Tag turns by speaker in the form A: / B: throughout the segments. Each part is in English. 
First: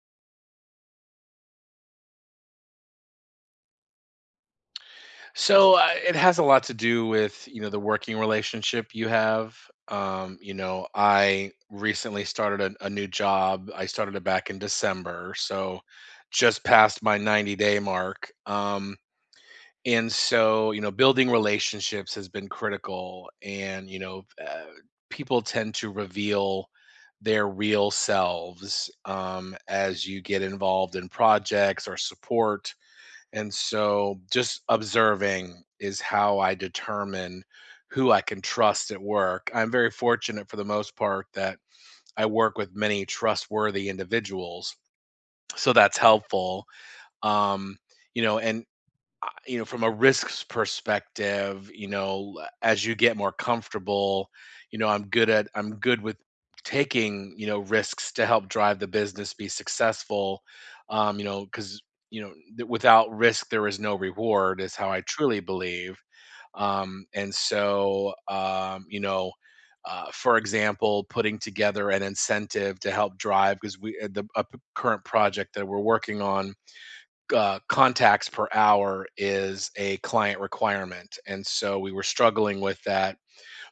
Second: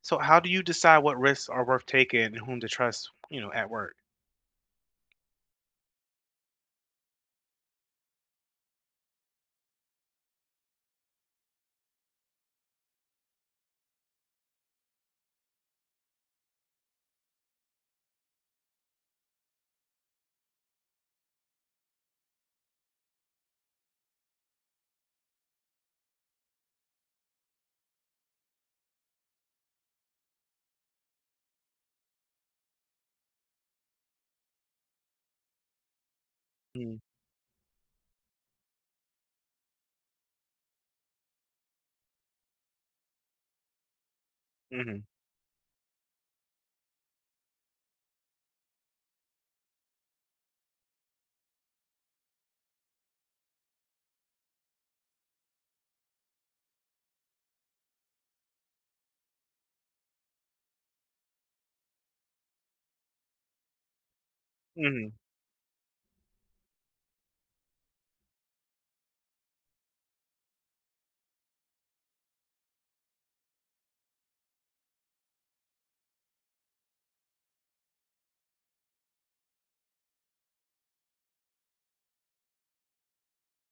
A: So how do you decide what risks are worth taking and whom to trust, you know, at work?
B: So it has a lot to do with you know the working relationship you have. I recently started a new job. I started it back in December, so just past my 90-day mark. And so you know, building relationships has been critical, and people tend to reveal their real selves as you get involved in projects or support, and so just observing is how I
A: Mm,
B: determine who I can trust at work. I'm very fortunate for the most part that I work with many trustworthy individuals.
A: mhm,
B: So that's helpful. Um, you know, and you know from a risks perspective, you know, as you get more comfortable, I'm good with taking, you know, risks to help drive the business be successful, um, you know because you know without risk there is no reward is how I
A: mhm,
B: truly believe. And so you know For example, putting together an incentive to help drive, because we the current project that we're working on, contacts per hour is a client requirement. And so we were struggling with that.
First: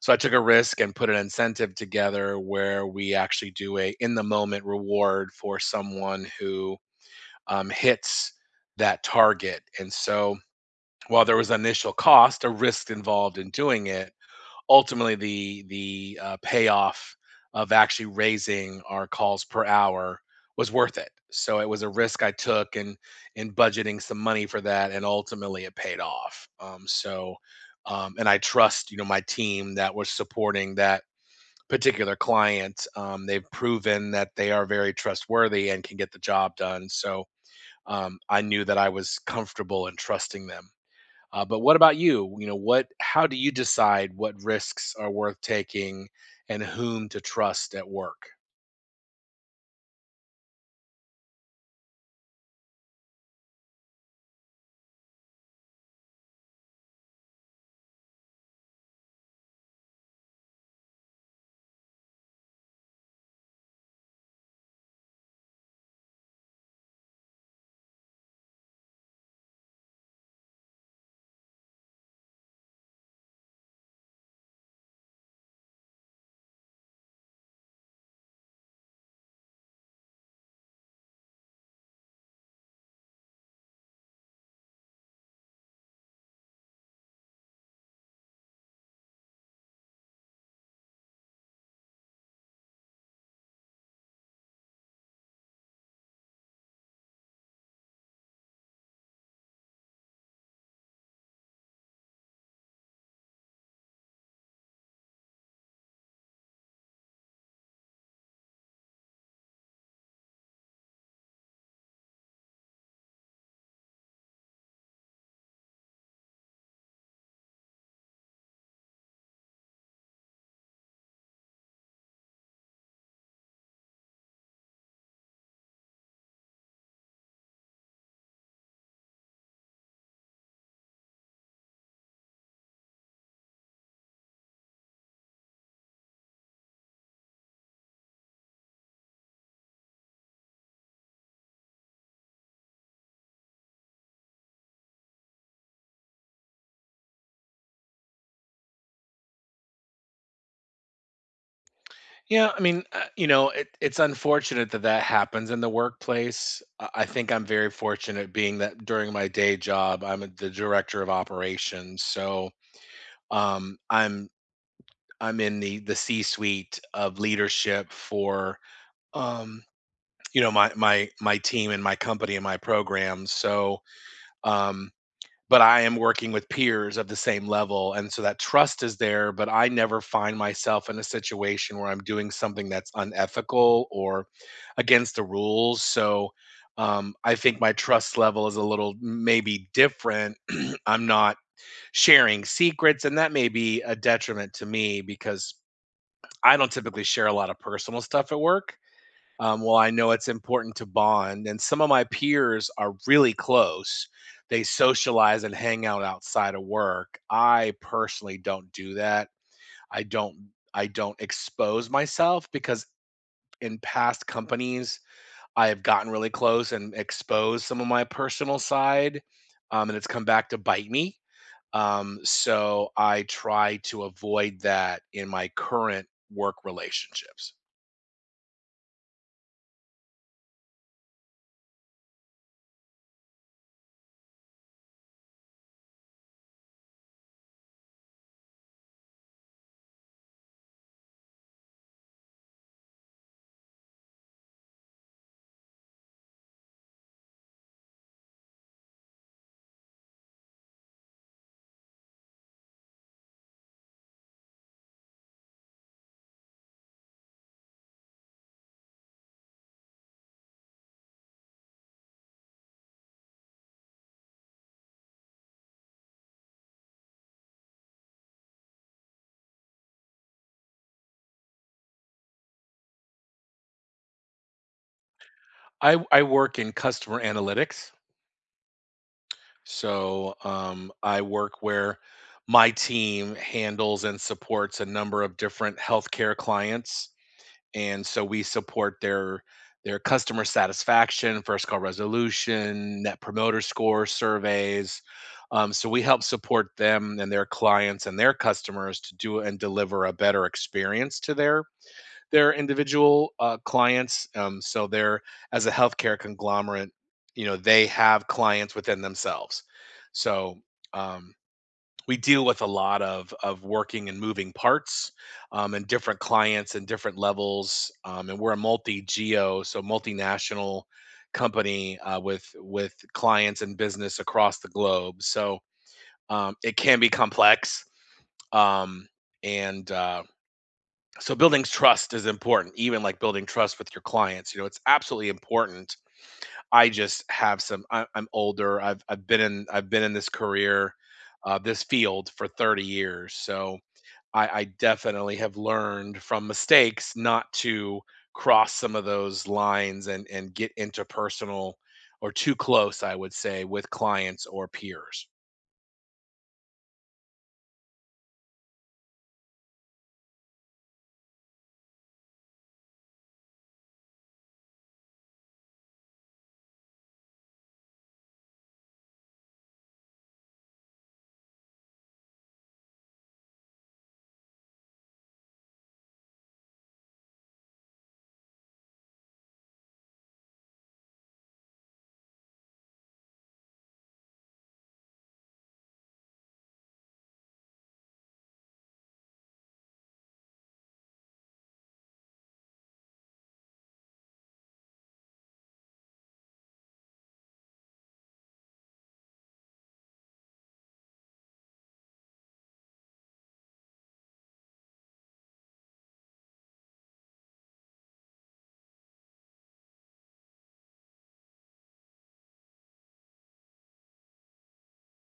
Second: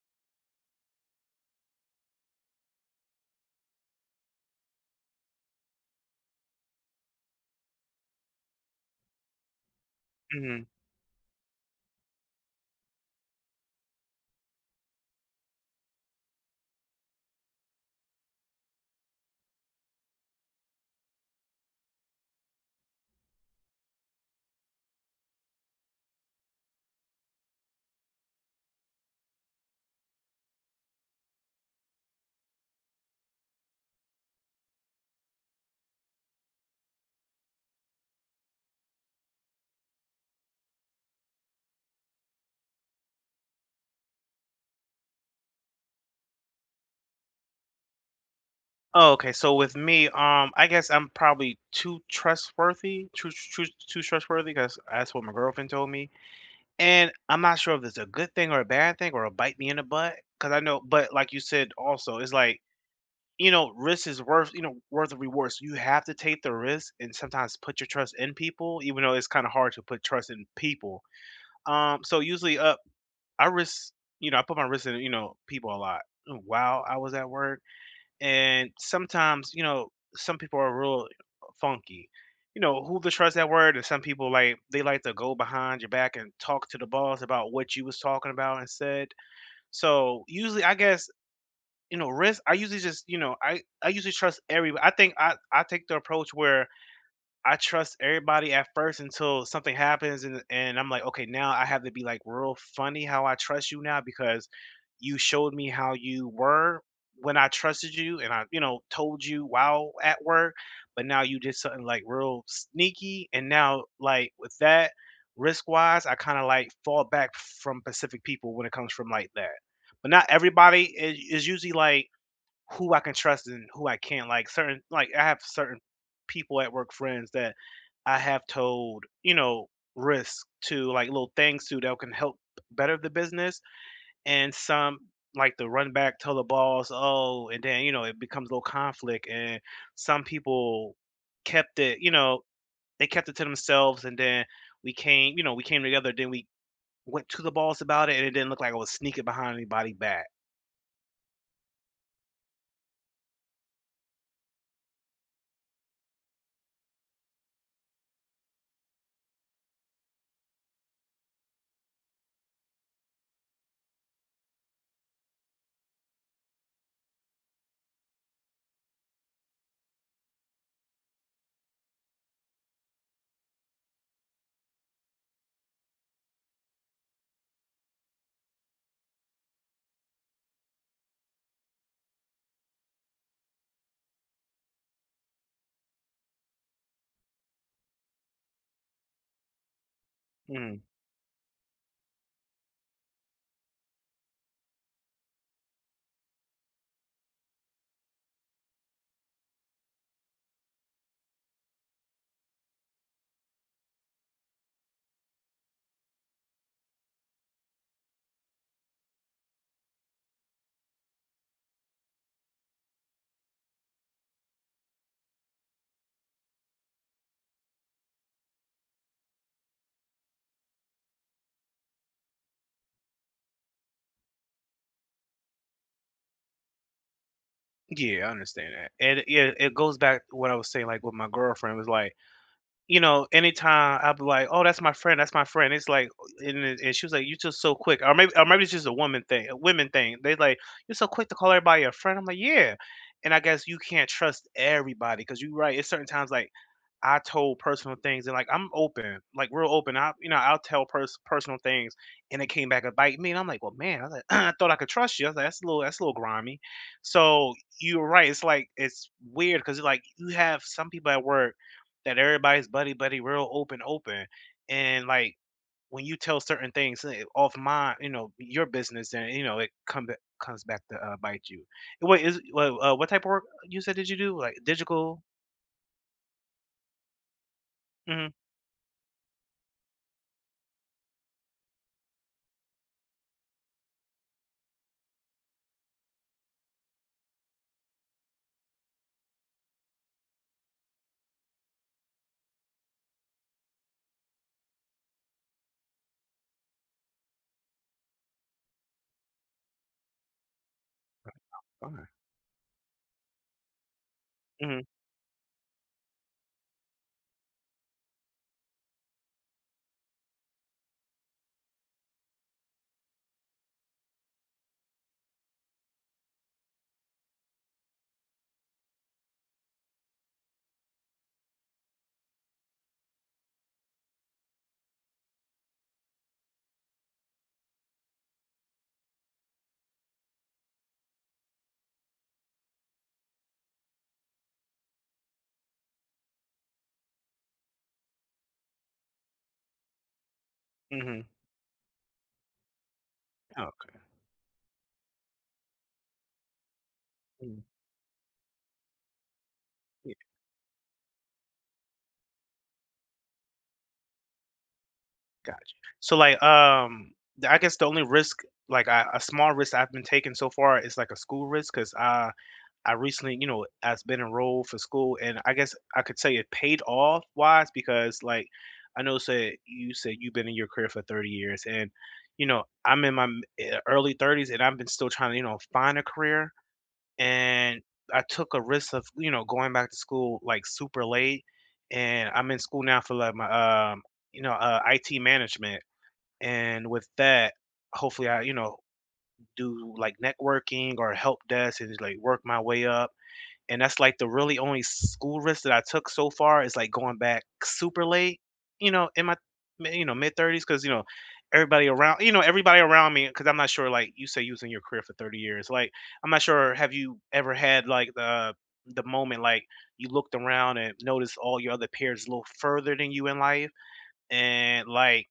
B: So I took a risk and put an incentive together where we actually do a in the moment reward for someone who hits that target. And so
A: mhm.
B: while there was initial cost, a risk involved in doing it, ultimately the payoff of actually raising our calls per hour was worth it. So it was a risk I took in budgeting some money for that, and ultimately it paid off. And I trust, you know, my team that was supporting that particular client. They've proven that they are very trustworthy and can get the job done. So I knew that I was comfortable in trusting them. But what about you? You know, what? How do you decide what risks are worth taking and whom to trust at work?
A: Oh, okay. So with me, I guess I'm probably too trustworthy, too trustworthy, because that's what my girlfriend told me. And I'm not sure if it's a good thing or a bad thing or a bite me in the butt, because I know. But like you said, also, it's like you know, risk is worth you know worth the reward. So you have to take the risk and sometimes put your trust in people, even though it's kind of hard to put trust in people. So usually, I risk, you know, I put my risk in, you know, people a lot while I was at work. And sometimes, you know, some people are real funky. You know, who to trust that word, and some people like they like to go behind your back and talk to the boss about what you was talking about and said. So usually, I guess you know, risk. I usually just you know, I usually trust everybody. I think I take the approach where I trust everybody at first until something happens and I'm like, "Okay, now I have to be, like, real funny how I trust you now because you showed me how you were when I trusted you and I, you know, told you while at work, but now you did something, like, real sneaky." And now, like, with that, risk-wise, I kinda, like, fall back from Pacific people when it comes from like that. But not everybody is usually, like, who I can trust and who I can't, like, certain like, I have certain people at work, friends that I have told, you know, risk to like little things too that can help better the business and some like the run back tell the boss, oh, and then you know it becomes a little conflict and some people kept it, you know, they kept it to themselves and then we came, you know, we came together, then we went to the boss about it and it didn't look like I was sneaking behind anybody back.
B: Yeah, I mean, you know, it's unfortunate that that happens in the workplace. I think I'm very fortunate being that during my day job, the director of operations, so um, I'm I'm in the C-suite of leadership for um, you know, my my team and my company and my programs. So um, but I am working with peers of the same level. And so that trust is there, but I never find myself in a situation where I'm doing something that's unethical or against the rules. So I think my trust level is a little maybe different.
A: Mm.
B: I'm not sharing secrets, and that may be a detriment to me because I don't typically share a lot of personal stuff at work. Well, I know it's important to bond, and some of my peers are really close. They socialize and hang out outside of work. I personally don't do that. I don't expose myself because in past companies, I have gotten really close and exposed some of my personal side, and it's come back to bite me. So I try to avoid that in my current work relationships.
A: Yeah, I understand that. And it goes back to what I was saying, like with my girlfriend was like you know, anytime I'll be like, "Oh, that's my friend. That's my friend." It's like, and, it- and she was like, "You just so quick," or maybe it's just a woman thing, a women thing. They like, "You're so quick to call everybody a friend." I'm like, "Yeah," and I guess you can't trust everybody because you're right. It's certain times like I told personal things and like I'm open, like real open. I you know I'll tell personal things, and it came back and bite me. And I'm like, well, man, I, was like, I thought I could trust you. I was like, that's a little grimy. So you're right. It's like it's weird because like you have some people at work that everybody's buddy buddy, real open open, and like when you tell certain things eh, off my you know your business, then you know it comes back to bite you. What is what type of work you said did you do? Like digital?
B: I work in customer analytics.
A: Mm-hmm.
B: So I work where my team handles and supports a number of different healthcare clients, and so we support their customer satisfaction, first call resolution, net promoter score surveys. So we help support them and their clients and their customers to do and deliver a better experience to their
A: Okay.
B: they're individual clients.
A: Mm-hmm.
B: So they're, as a healthcare conglomerate, you know, they have clients within themselves. So um, we deal with a lot of working and moving parts, and different clients and different levels. And we're a multi geo, so multinational company with clients and business across the globe. So it can be complex. Um, and So building trust is important, even like building trust with your clients. You know, it's absolutely important. I just have some I, I'm older, I've been in this career,
A: Mm-hmm.
B: this field, for 30 years.
A: Oh,
B: So
A: okay.
B: I definitely have learned from mistakes not
A: Mm,
B: to cross some of those lines
A: yeah,
B: and get interpersonal or too close, I would say, with clients or peers.
A: gotcha. So like I guess the only risk like I, a small risk I've been taking so far is like a school risk because I recently you know has been enrolled for school and I guess I could say it paid off wise because like I know said you said you've been in your career for 30 years and you know I'm in my early 30s and I've been still trying to you know find a career and I took a risk of, you know, going back to school like super late. And I'm in school now for like my, you know, IT management. And with that, hopefully I, you know, do like networking or help desk and just, like work my way up and that's, like, the really only school risk that I took so far is, like, going back super late, you know, in my m you know, mid-30s thirties, because you know, everybody around you know, everybody around me, because 'cause I'm not sure, like, you say you was in your career for 30 years, like, I'm not sure have you ever had, like, the moment, like, you looked around and noticed all your other peers a little further than you in life, and, like,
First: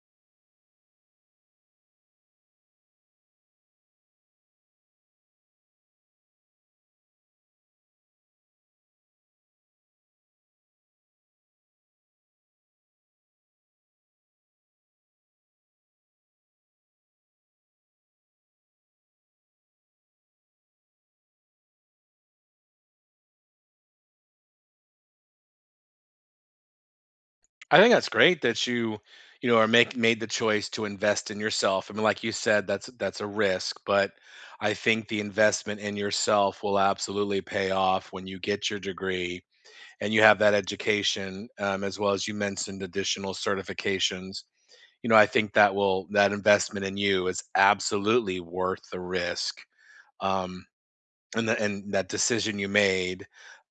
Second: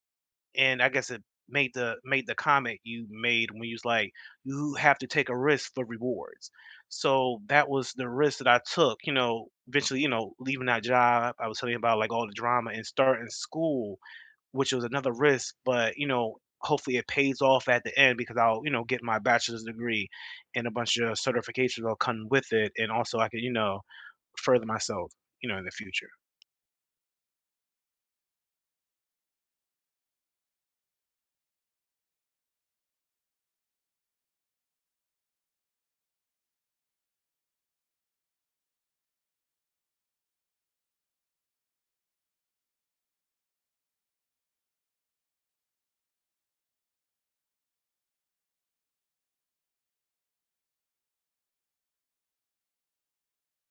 A: and I guess it made the comment you made when you was like, "You have to take a risk for rewards." So that was the risk that I took, you know, eventually, you know, leaving that job. I was telling you about like all the drama and starting school, which was another risk, but you know, hopefully it pays off at the end because I'll, you know, get my bachelor's degree and a bunch of certifications will come with it. And also I could, you know, further myself, you know, in the future.
B: I think that's great that you know, are make made the choice to invest in yourself. I mean, like you said, that's a risk, but I think the investment in yourself will absolutely pay off when you get your degree and you have that education, as well as you mentioned additional certifications. You know, I think that will that investment in you is absolutely worth the risk. Um, and that decision you made,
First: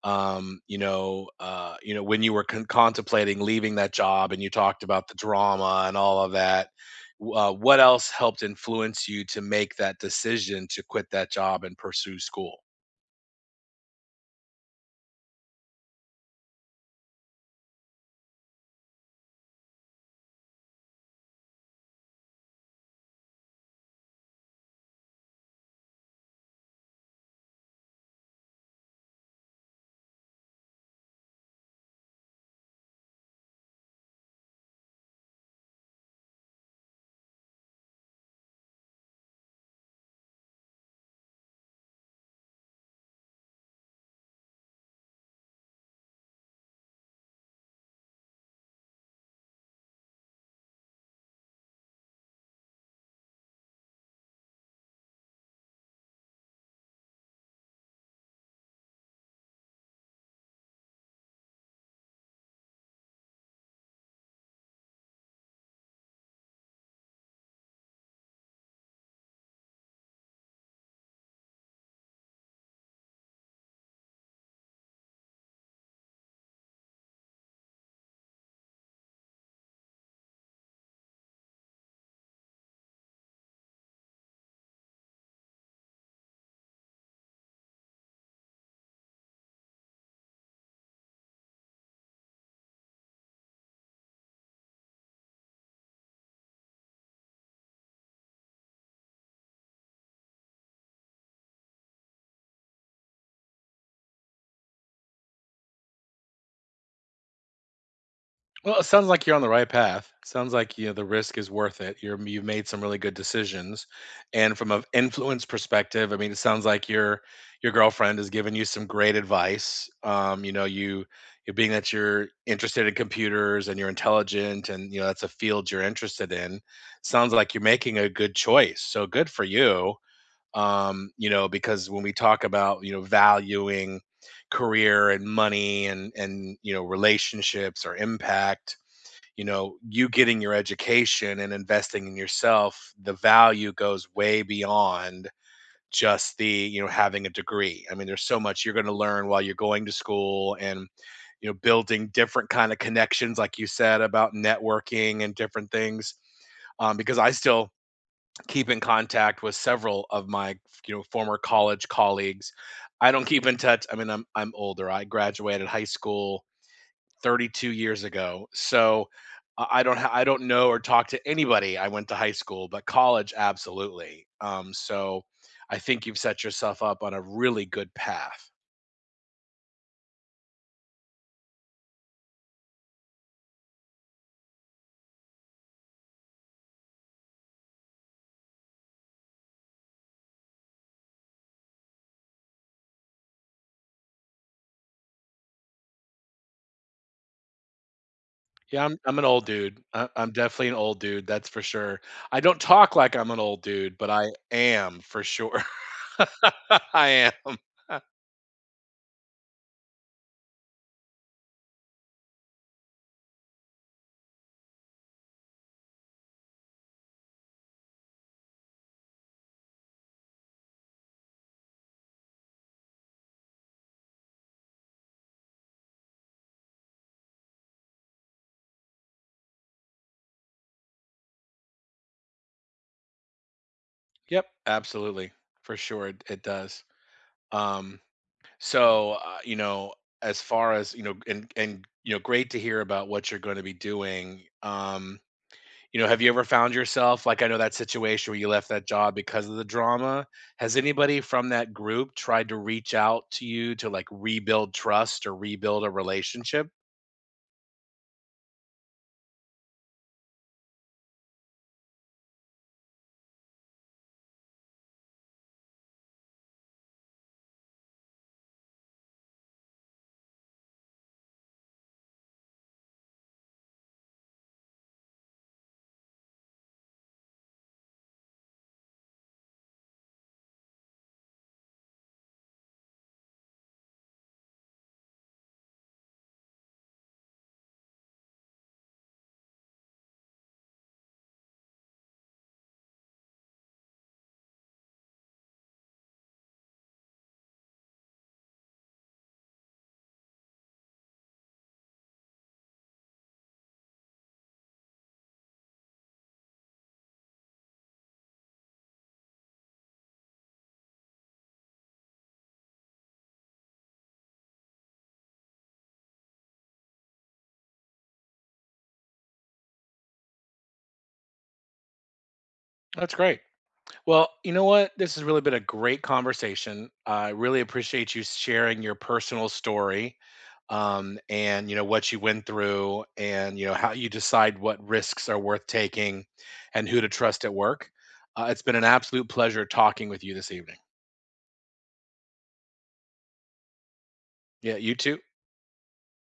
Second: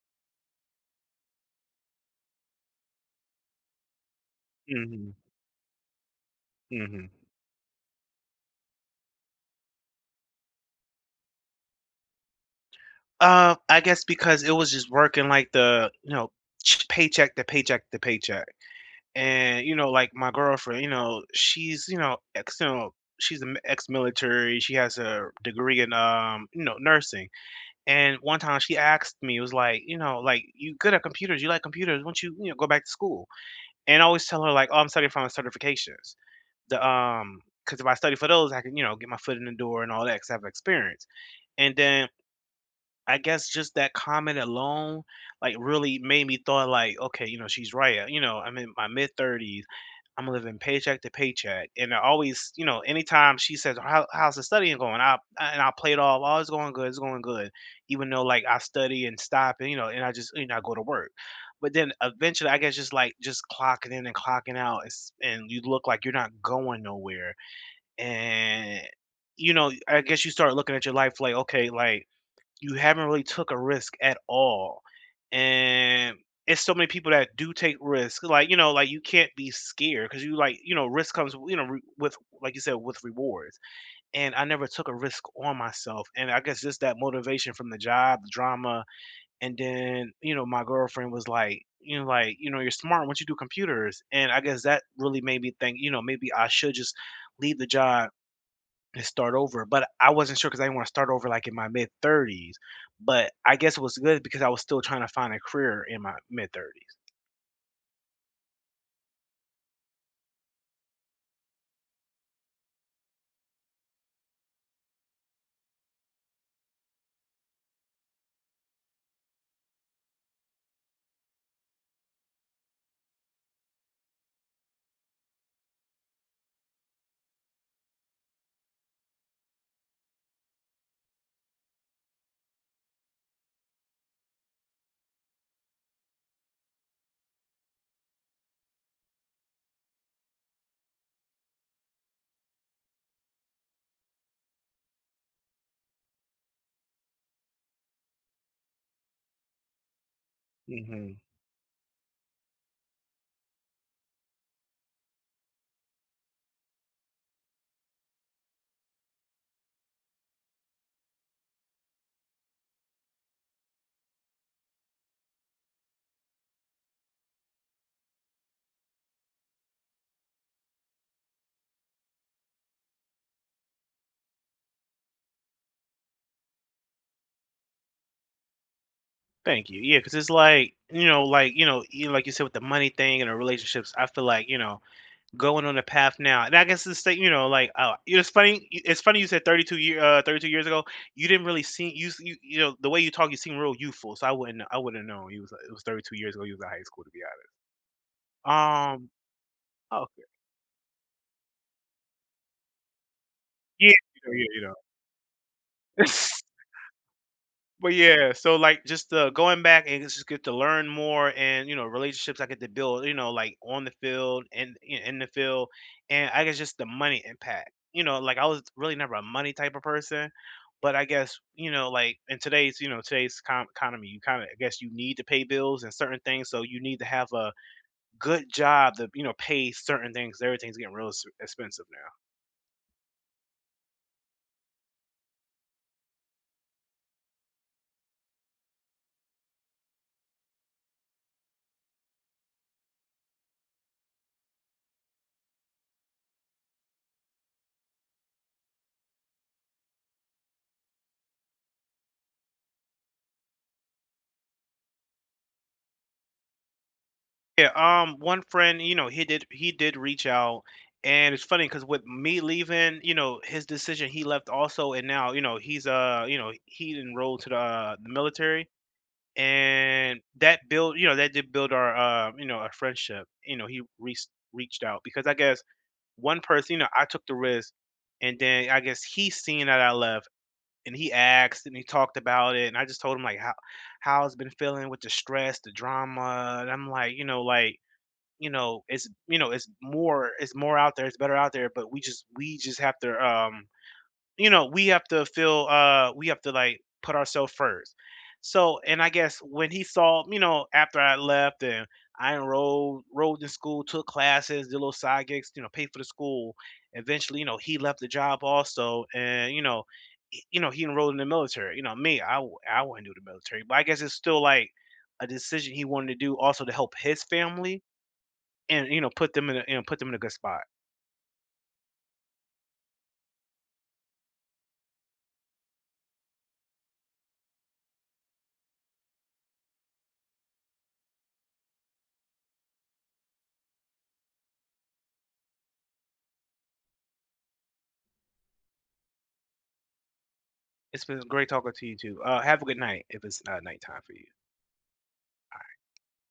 B: when you were contemplating leaving that job, and you talked about
A: Hmm.
B: the drama and all of that,
A: Hmm.
B: what else helped influence you to make that decision to quit that job and pursue school?
A: I guess because it was just working like the, you know, paycheck to paycheck to paycheck. And, you know, like my girlfriend, you know, she's, you know, she's an ex-military. She has a degree in, you know, nursing. And one time she asked me, it was like, you know, like you good at computers, you like computers, won't you, you know, go back to school? And I always tell her like, oh, I'm studying for my certifications. The, um, because if I study for those, I can, you know, get my foot in the door and all that, because I have experience. And then I guess just that comment alone, like, really made me thought like, "Okay, you know, she's right, you know, I'm in my mid-30s, I'm living paycheck to paycheck," and I always you know, anytime she says, "How's the studying going?" I play it off, "Oh, it's going good," even though, like, I study and stop and, you know, and I just you know, I go to work. But then eventually, I guess just, like, just clocking in and clocking out is and you look like you're not going nowhere, and, you know, I guess you start looking at your life like, "Okay, like, you haven't really took a risk at all. And it's so many people that do take risks. Like, you know, like you can't be scared because you like, you know, risk comes, you know, with, like you said, with rewards. And I never took a risk on myself. And I guess just that motivation from the job, the drama. And then, you know, my girlfriend was like, you know, you're smart once you do computers. And I guess that really made me think, you know, maybe I should just leave the job and start over. But I wasn't sure because I didn't want to start over like in my mid 30s. But I guess it was good because I was still trying to find a career in my mid 30s.
B: Well, it sounds like you're on the right path. Sounds like you know the risk is worth it. You've made some really good decisions, and from an influence perspective, I mean, it sounds like your girlfriend has given you some great advice. You know, you being that you're interested in computers and you're intelligent, and you know that's a field you're interested in. Sounds like you're making a good choice. So good for you. You know, because when we talk about, you know, valuing career and money and, you know, relationships or impact, you know, you getting your education and investing in yourself, the value goes way beyond just the, you know, having a degree. I mean, there's so much you're going to learn while you're going to school and,
A: Hmm.
B: you know, building different kind of connections, like you said about networking and different things. Because I still keep in contact with several of my, you know, former college colleagues. I don't keep in touch. I mean, I'm older. I graduated high school 32 years ago. So I don't know or talk to anybody I went to high school, but college absolutely. So I think you've set yourself up on a really good path.
A: Thank you. Yeah, because it's like you know, you like you said with the money thing and the relationships. I feel like you know going on the path now, and I guess it's the, you know, like it's funny. It's funny you said 32 years ago. You didn't really seem you you know the way you talk, you seem real youthful. So I wouldn't have known You was it was 32 years ago. You was in high school to be
B: Yeah,
A: honest.
B: I'm an old dude.
A: Okay.
B: I'm definitely an old dude. That's for sure. I don't talk like I'm an old
A: Yeah.
B: dude, but
A: You
B: I
A: know, yeah.
B: am for sure.
A: You know.
B: I am.
A: But yeah, so like just going back and just get to learn more and you know relationships I get to build you know like on the field and you know, in the field and I guess just the money impact you know like I was really never a money type of person but I guess you know like in today's you know economy you kind of I guess you need to pay bills and certain things so you need to have a good job to you know pay certain things everything's getting real expensive.
B: Yep, absolutely. For sure it does. Um So, you know, as far as, you know, and, you know, great to hear about what you're going to be doing. You know, have you ever found yourself, like, I know that situation where you left that job because of the drama? Has anybody from that group tried to reach out to you to like rebuild trust or rebuild a relationship?
A: Yeah, one friend, you know, he did reach out, and it's funny because with me leaving, you know, his decision, he left also, and now, you know, he's you know, he enrolled to the military, and that built, you know, that did build our, you know, our friendship. You know, he reached reached out because I guess one person, you know, I took the risk, and then I guess he seen that I left, and he asked and he talked about it, and I just told him like how it's been feeling with the stress, the drama, and I'm like you know, it's more out there, it's better out there, but we just have to you know, we have to feel we have to like put ourselves first. So and I guess when he saw, you know, after I left and I enrolled enrolled in school, took classes, did little side gigs, you know, paid for the school. Eventually, you know, he left the job also and you know, you know, he enrolled in the military. You know, me, I wouldn't do the military, but I guess it's still like a decision he wanted to do also to help his family and, you know, put them in a you know, put them in a good spot.
B: That's great. Well, you know what? This has really been a great conversation. I really appreciate you sharing your personal story, and, you know, what you went through, and, you know, how you decide what risks are worth taking and who to trust at work. It's been an absolute pleasure talking with you this evening.
A: It's been great talking to you too. Have a good night if it's, nighttime for you.
B: Yeah, you too.